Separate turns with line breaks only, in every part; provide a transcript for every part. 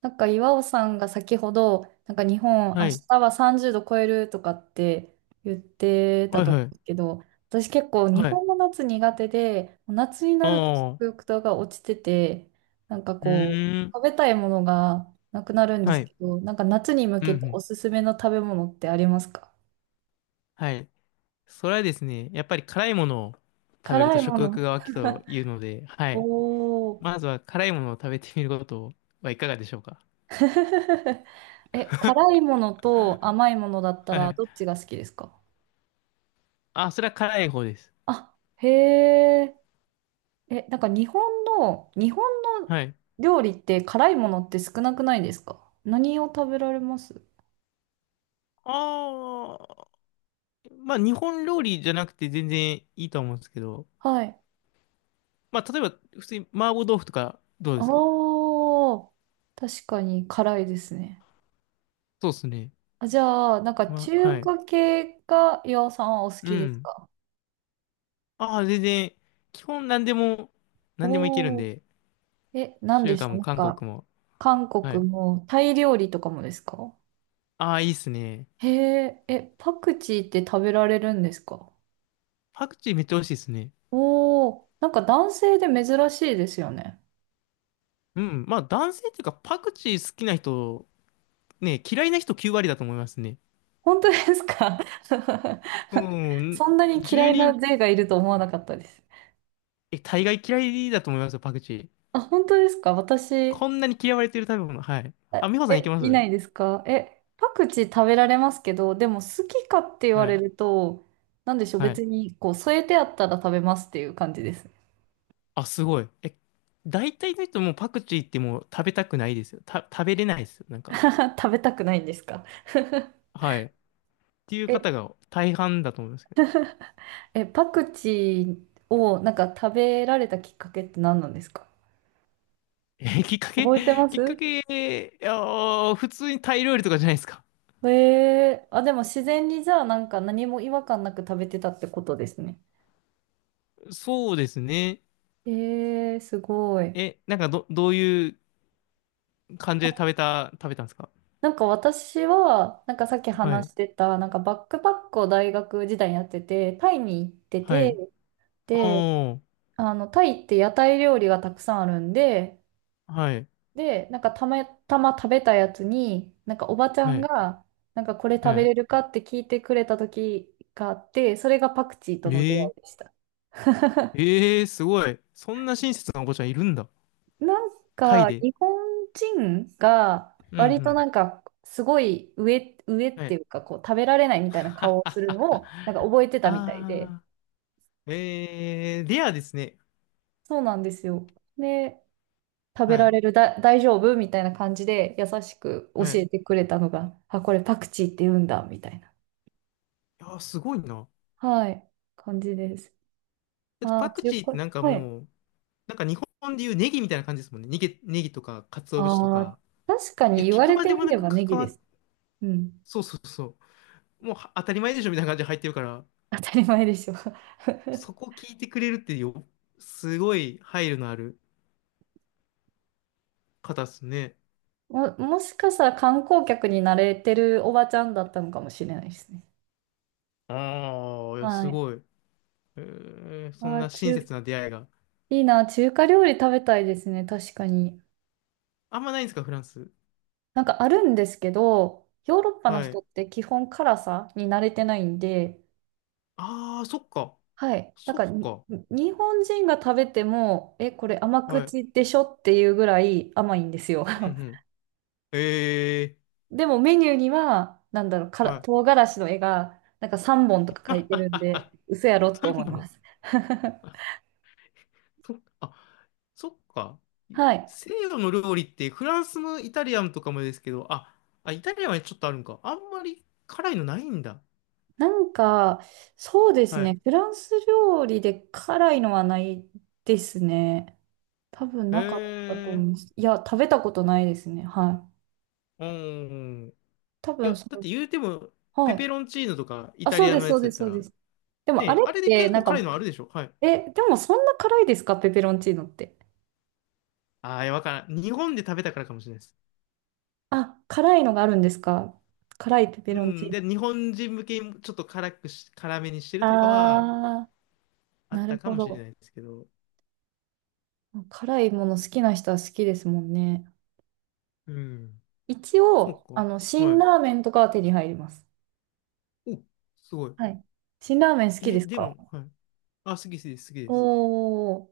なんか岩尾さんが先ほど、なんか日本明
はい。
日は30度超えるとかって言ってた
はい
と思
は
う
い。
んですけど、私結構日
はい。
本の夏苦手で、夏にな
あ
ると食
あ。
欲が落ちてて、なんか
う
こう、
ーん。
食べたいものがなくなるんで
は
す
い。
けど、なんか夏に向
うん
け
う
てお
ん。
すすめの食べ物ってありますか？
はい。それはですね、やっぱり辛いものを食べる
辛
と
いも
食欲
の。
が湧くというので、はい。
おー。
まずは辛いものを食べてみることはいかがでしょうか？
え、辛いものと甘いものだった
はいは
らどっ
い。
ちが好きですか？
あ、それは辛い方です。
あ、へえ。え、なんか日本の
はい。
料理って辛いものって少なくないですか？何を食べられます？
ああ。まあ、日本料理じゃなくて全然いいと思うんですけど、
はい。
まあ、例えば、普通に麻婆豆腐とかどうで
あ
すか？
あ、確かに辛いですね。
そうですね。
あ、じゃあ、なんか
まあ、は
中
い。
華系が岩尾さんはお好
う
きです
ん。
か？
ああ、全然、基本何でも、何でもいけるん
おお
で、
ー。え、何で
中
し
華
た？
も
なん
韓
か、
国も。
韓
は
国
い。
もタイ料理とかもですか？
ああ、いいっすね。
へえ、え、パクチーって食べられるんですか？
パクチーめっちゃ美味しいっすね。
おおー、なんか男性で珍しいですよね。
うん。まあ男性っていうかパクチー好きな人、ね、嫌いな人9割だと思いますね。
本当ですか？
うん。
そんなに嫌
10
いな
人、
税がいると思わなかったです。
え、大概嫌いだと思いますよ、パクチー。
あ、本当ですか？私、
こんなに嫌われてる食べ物。はい。
あ
あ、美穂さんいけ
え、
ま
いな
す？
いですか？え、パクチー食べられますけど、でも好きかって言わ
は
れ
い。
ると、なんでしょう、
はい。
別にこう添えてあったら食べますっていう感じです。
あ、すごい。え、大体の人もうパクチーってもう食べたくないですよ。食べれないですよ。なんか。
食べたくないんですか？
はい。っていう
え、
方が大半だと思いますけど。
え、パクチーをなんか食べられたきっかけって何なんですか？
え、きっかけ？
覚えて ま
きっ
す？
かけ、いやー、普通にタイ料理とかじゃないですか。
あ、でも自然にじゃあなんか何も違和感なく食べてたってことですね。
そうですね。
えー、すごい。
え、なんかどういう感じで食べたんですか？
なんか私は、なんかさっき
は
話
い。
してた、なんかバックパックを大学時代にやってて、タイに行って
はい。
て、で、
おー。
あの、タイって屋台料理がたくさんあるんで、
はい。
で、なんかたまたま食べたやつに、なんかおばちゃ
は
ん
い。
が、なんかこれ食
は
べ
い。
れるかって聞いてくれた時があって、それがパクチーと
え
の出会いで
ー、
した。
えー、すごい。そんな親切なお子ちゃんいるんだ。
なん
タイ
か、
で。
日本人が、
うんう
割とな
ん。
んか、すごい上、上っ
は
てい
い。
うか、こう、食べられないみ たいな顔
は
をする
は。
のを、なんか覚えてたみたいで、
あー。えー、レアですね。
そうなんですよ。で、食べ
は
ら
い。
れるだ、大丈夫みたいな感じで、優しく教
はい。い
えてくれたのが、あ、これパクチーって言うんだ、みたいな、
やー、すごいな。
はい、感じです。
だって
あ
パ
ー、
ク
中
チーっ
華、
てなんか
はい。
もう、なんか日本でいうネギみたいな感じですもんね。ネギとか、鰹節と
あー、
か。
確か
い
に
や、
言
聞
わ
く
れ
ま
て
でも
み
な
れ
く
ばネギ
関わ
で
っ、
す。うん、
そうそうそう。もうは当たり前でしょみたいな感じで入ってるから、
当たり前でしょ。
そ こ聞いてくれるってよ、すごい配慮のある方っすね。
もしかしたら観光客に慣れてるおばちゃんだったのかもしれないですね。
ああ、いや、
は
す
い。
ごい。えー、そん
あー、
な親切な出会いが。
いいな、中華料理食べたいですね、確かに。
あんまないんですか、フランス？
なんかあるんですけど、ヨーロッパの
は
人
い。
って基本辛さに慣れてないんで、
ああ、そっか。
はい。なん
そ
か
っ
に
か。
日本人が食べても、え、これ甘
はい。
口でしょっていうぐらい甘いんですよ。
うんう ん。ええ
でもメニューには、なんだろう、から
ー。は
唐辛子の絵が、なんか3本
い。
とか書いてるんで、嘘やろって思
3
いま
本。
す。
と、あ、そっか。
はい。
西洋の料理ってフランスのイタリアンとかもですけど、あ、イタリアンはちょっとあるんか。あんまり辛いのないんだ。
なんか、そうです
はい。
ね。フランス料理で辛いのはないですね。多分
へ
なかったと思
え。
います。いや、食べたことないですね。はい。
うん。
多
いや、
分そ
だっ
う。
て言うても、ペ
はい。
ペロンチーノとかイ
あ、
タ
そう
リア
で
の
す、
や
そう
つだ
で
っ
す、
た
そうで
ら、
す。で
ね
もあ
え、
れ
あれ
っ
で
て、
結
な
構
ん
辛
か、
いのあるでしょ？はい。
え、でもそんな辛いですか？ペペロンチーノって。
ああ、いやわからん。日本で食べたからかもしれないです。
あ、辛いのがあるんですか？辛いペペ
う
ロンチー
ん。で、
ノ。
日本人向けにちょっと辛めにしてるとかは
あー、
あっ
な
た
る
か
ほ
もしれ
ど。
ないですけど。
辛いもの好きな人は好きですもんね。
うん。
一
そう
応、あの、
か。は
辛
い。
ラーメンとかは手に入ります。
お、すごい。
はい。辛ラーメン好きで
え、
す
で
か？
も、はい。あ、好き好きです、好きです。
おー。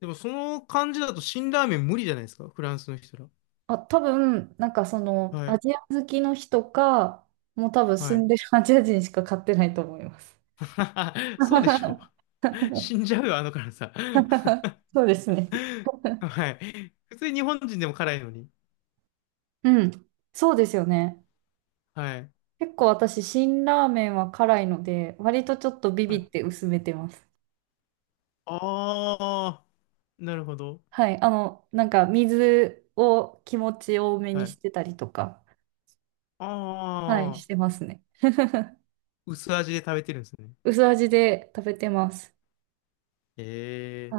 でも、その感じだと辛ラーメン無理じゃないですか、フランスの人ら。
あ、多分、なんかその、
は
ア
い、
ジア好きの人か、もう多分
は
住ん
い。
でるアジア人しか買ってないと思います。
そうでしょう。死んじゃうよ、あの辛さ。
そうですね。
はい。普通に日本人でも辛いのに。
うん。そうですよね。
はい。
結構私、辛ラーメンは辛いので、割とちょっとビ
は
ビっ
い、
て薄めてます。
あー、なるほど。
はい。あの、なんか水を気持ち多め
は
にし
い。
てたりとか、はい、
あ
してますね。
ー、薄味で食べてるんですね。
薄味で食べてます。
え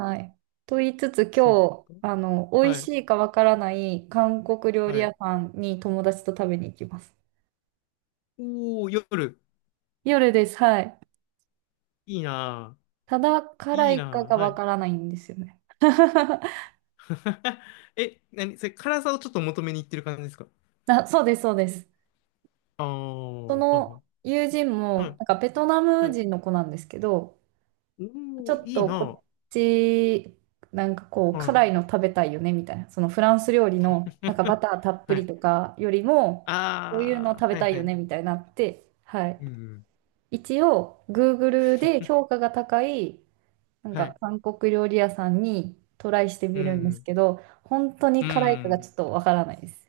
ー、
い。と言いつつ、
そっ
今日、
か。
あの、美味
は
し
い、
いかわからない韓国料理
は
屋
い。
さんに友達と食べに行きます。
おー、夜。
夜です。はい。
いいなぁ。
ただ辛
いい
いか
なぁ。
が
は
わ
い。
からないんですよね。
え、何それ、辛さをちょっと求めに行ってる感じですか？
あ、そうです、そうです。
ああ
そ
ー、は
の友人
いはい。
も、
は
なんかベトナ
い、は
ム
い。
人の子なんですけど、ちょ
おー、
っ
いい
とこ
な。
っち、なんかこう、
はい。
辛いの食べたいよね、みたいな。そのフランス料理の、なんかバ ターたっぷ
は
り
い。
とかよりも、こういうの
あ
食
あ、
べ
はい、
たい
は
よ
い。
ね、みたいになって、はい。
うん。
一応、Google で評 価が高い、なん
は
か
い。
韓国料理屋さんにトライして
う
みるんです
ん、
けど、本当
う
に
ん。う
辛いかがち
ん。
ょっとわからないです。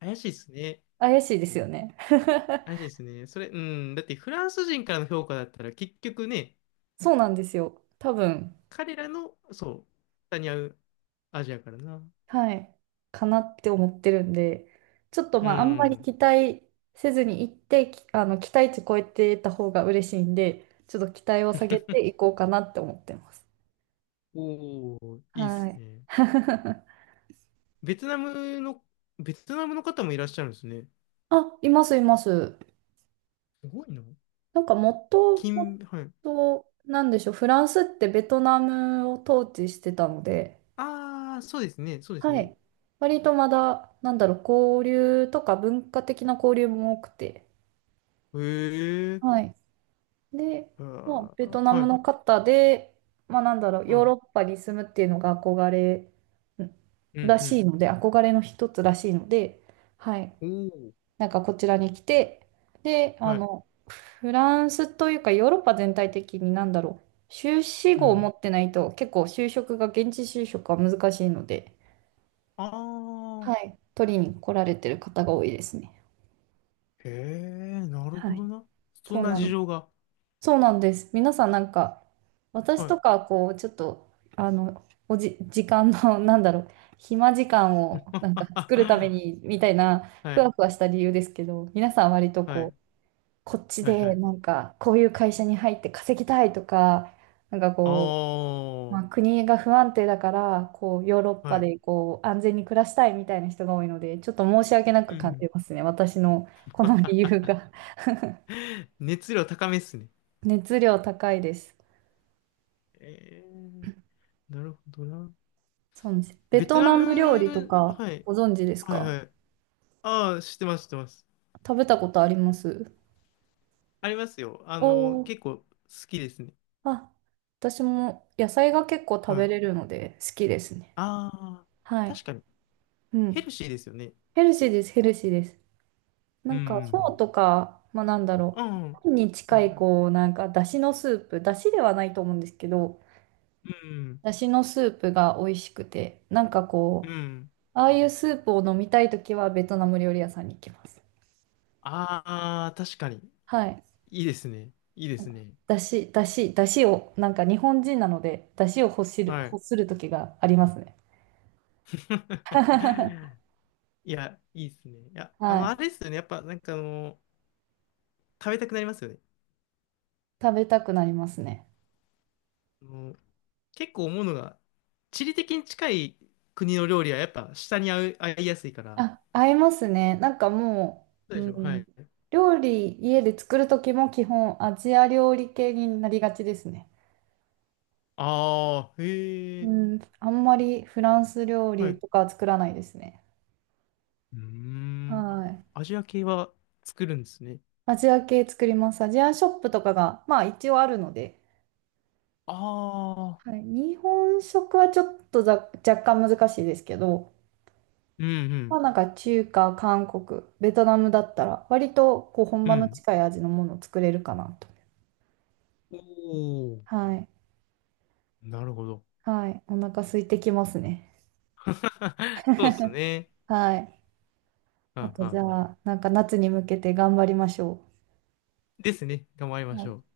怪しいですね。
怪しいですよね。
怪しいですね。それ、うん。だってフランス人からの評価だったら結局ね、
そうなんですよ。多分、
彼らの、そう、下に合うアジアからな。
はい、かなって思ってるんで、ちょっと
う
まあ、あんまり
ん。
期待せずに行って、きあの、期待値超えてた方が嬉しいんで、ちょっと期待を下げていこうかなって思ってます。
おお、いいで
は
す
い。
ね。ベトナムの、ベトナムの方もいらっしゃるんですね。
あ、います、います。
すごいな。
なんかもとも
はい。
と、なんでしょう、フランスってベトナムを統治してたので、
ああ、そうですね、そうです
は
ね。
い。割とまだ、なんだろう、交流とか文化的な交流も多くて、
へえ、
はい。で、
あ
まあ、ベト
ー
ナ
は
ム
い、
の方で、まあなんだろう、
は
ヨーロ
い。
ッパに住むっていうのが憧れん
うん、
ら
う
しい
ん。
ので、憧れの一つらしいので、はい。
おお、
なんかこちらに来て、で、あ
はい。
の、フランスというかヨーロッパ全体的になんだろう。修士
う
号を
ん。
持ってないと結構就職が、現地就職は難しいので、
あ
は
あ、
い。取りに来られてる方が多いですね。
へえ、なる
は
ほど
い。
な。そ
そ
ん
う
な
な
事
ん、
情が。
そうなんです。皆さんなんか、私
はい。
とかはこう、ちょっと、あの、時間の、なんだろう、暇時間をなんか作るため にみたいな、
は
ふわ
い、
ふわした理由ですけど、皆さん割と
は
こ
い、
う、こっち
はい、は
で
い。
なんか、こういう会社に入って稼ぎたいとか、なんか
あ
こう、まあ、
あ、
国が不安定だから、こう、ヨーロッパ
はい。
でこう安全に暮らしたいみたいな人が多いので、ちょっと申し訳な
う
く感じ
ん。
ますね。私のこの理由が
熱量高めっすね。
熱量高いです。
えー、なるほどな。
そうなんです。ベ
ベ
ト
トナ
ナム料理と
ム、
か
はい、
ご存知です
はい、は
か？
い。ああ、知ってます、知ってます。
食べたことあります？
ありますよ。あ
お
の、
おー。
結構好きですね。
あ、私も野菜が結構食
は
べ
い。
れるので好きですね。
ああ、
はい。
確かに。
う
ヘ
ん。
ルシーですよね。
ヘルシーです、ヘルシーです。な
うんう
んか、フォー
ん
とか、まあ、なんだ
う
ろ
ん。うん
う。パンに
うん
近
は
い、
い。
こう、なんか、だしのスープ、だしではないと思うんですけど、
うん
だしのスープが美味しくて、なんか
うん。う
こ
ん。
う、ああいうスープを飲みたいときは、ベトナム料理屋さんに行きます。
ああ、確かに。
はい。
いいですね。いいで
なん
す
か
ね。
だしを、なんか日本人なので、だしを欲する、
は
欲
い。
するときがありますね。
いや、いいですね。いや、あ
は
の、あ
い。
れですよね。やっぱ、なんかあの、食べたくなりますよね。
食べたくなりますね。
あの、結構思うのが、地理的に近い国の料理はやっぱ下に合う、合いやすいから。
あ、合いますね。なんかも
そ
う、
う
う
でしょ。は
ん、
い。
料理家で作る時も基本アジア料理系になりがちですね。
ああ、へ
う
え。
ん、あんまりフランス料
は
理
い
とかは作らないですね。
うーん。あ
はい。
アジア系は作るんですね。
アジア系作ります。アジアショップとかが、まあ一応あるので、
ああ。
はい、日本食はちょっと若干難しいですけど、
うんう
まあ
ん。
なんか中華、韓国、ベトナムだったら割とこう本
う
場の
ん。
近い味のものを作れるかなと。
おお。
はい。
なるほど。
はい。お腹空いてきますね。
そうですね。
はい。
は
あ
ん
と
はん
じゃ
はん
あ、なんか夏に向けて頑張りましょ
ですね。頑張り
う。
ま
は
しょう。
い。